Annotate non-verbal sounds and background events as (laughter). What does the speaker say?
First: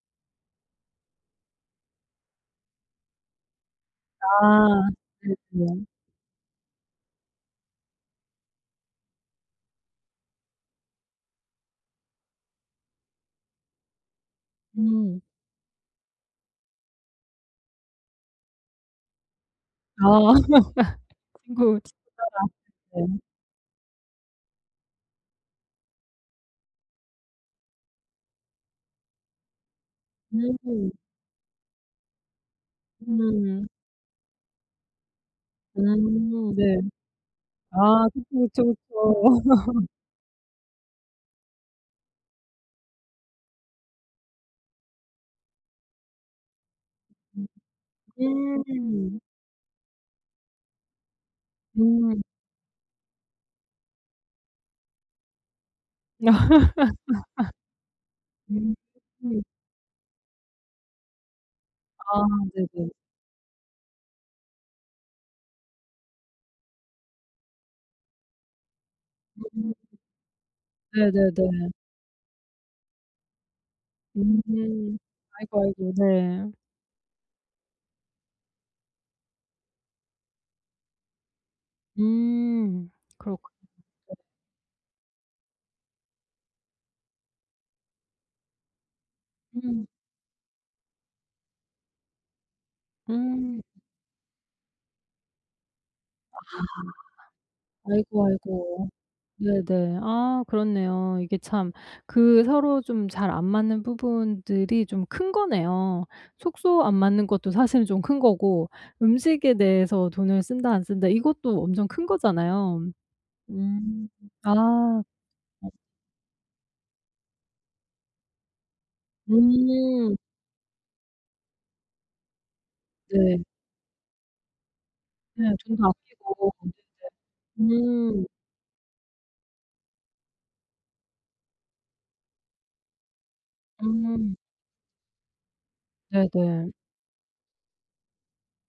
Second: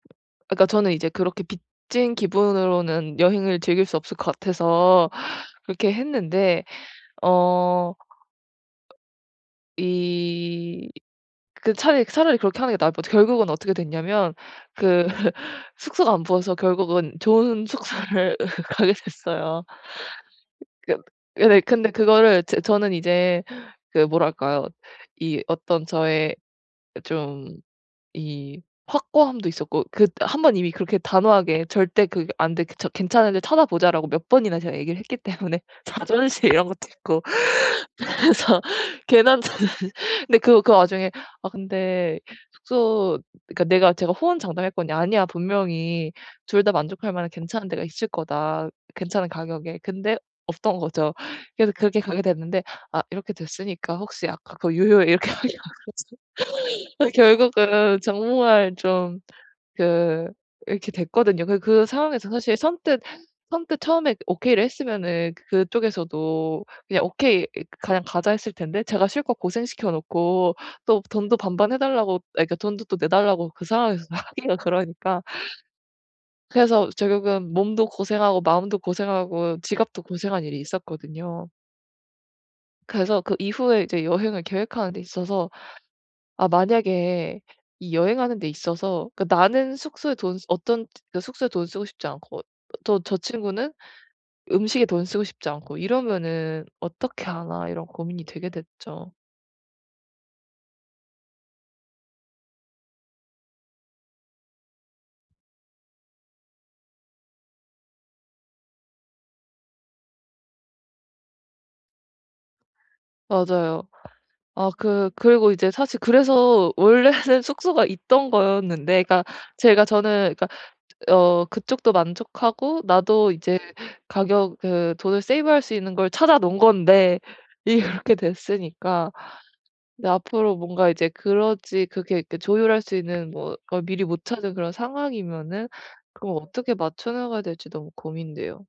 아 그러니까 저는 이제 그렇게 빚진 기분으로는 여행을 즐길 수 없을 것 아. 같아서 그렇군요. 그렇게 했는데 어 이 그 차라리 차라리 그렇게 하는 게 나을 뻔했죠. 결국은 어떻게 됐냐면 그 음. (laughs) 숙소가 안 보여서 결국은 좋은 숙소를 가게 됐어요. 아. 그 (laughs) 예 네. 친구 근데 (unintelligible) 그거를 제 저는 네. 이제 그 뭐랄까요? 이 어떤 저의 좀 이 확고함도 있었고 그 1 번 이미 음. 그렇게 단호하게 "절대 그 안 돼. 그 저 괜찮은데 음. 찾아보자."라고 몇 번이나 제가 얘기를 했기 때문에 자존심 음. 이런 네. 것도 있고 아 그래서 그쵸, 그쵸, 그쵸. 괜한 자존 (laughs) 근데 그 그 와중에 아 근데 숙소 그러니까 내가 제가 호언장담했거든요. "아니야. 분명히 2 다 만족할 만한 괜찮은 데가 있을 음. 거다, 음. 괜찮은 가격에." 근데 없던 거죠. 그래서 그렇게 가게 음. 됐는데 아 이렇게 됐으니까 "혹시 아까 그거 유효해?" 이렇게 하기가 그렇잖아요. (laughs) 그 결국은 정말 좀 음. 그 이렇게 됐거든요. 그러니까 그 아 상황에서 사실 네네. 선뜻 선뜻 처음에 "오케이."를 했으면은 그쪽에서도 "그냥 오케이 이 그냥 가자." 했을 텐데 제가 실컷 음. 고생시켜 놓고 또 돈도 네네네. 반반 해 달라고 아 그러니까 돈도 또 내 달라고 그 상황에서 하기가 음. 그러니까 아이고, 아이고 네. 그래서 결국은 몸도 고생하고 마음도 고생하고 지갑도 고생한 일이 있었거든요. 음 그래서 그 그렇군요. 이후에 이제 네. 여행을 계획하는 데 있어서 '아 만약에 이 여행하는 데 있어서 그 나는 음. 숙소에 돈 쓰 어떤 그 숙소에 돈을 쓰고 싶지 않고 또 저 음. 친구는 음식에 돈 쓰고 싶지 않고 아. 이러면은 어떻게 하나?' 이런 고민이 아이고, 되게 아이고. 됐죠. 네네. 아 그렇네요. 이게 참 그 서로 좀 잘 안 맞는 부분들이 좀 큰 거네요. 숙소 안 맞는 것도 사실은 좀 큰 거고 "음식에 대해서 돈을 쓴다, 안 쓴다." 이것도 엄청 큰 거잖아요. 맞아요. 음. 아 아. 그 그리고 예. 이제 사실 그래서 원래는 숙소가 있던 거였는데 그러니까 제가 음. 저는 그러니까 어 그쪽도 만족하고 나도 네. 이제 가격 그 돈을 네. 세이브할 수 좀 더 있는 걸 찾아 아끼고. 놓은 네. 건데 일이 그렇게 음. 됐으니까 이제 앞으로 뭔가 이제 그러지 그렇게 그 조율할 수 있는 뭐 걸 미리 못 음. 찾은 그런 상황이면은 그럼 네네. 어떻게 맞춰나가야 될지 너무 고민돼요.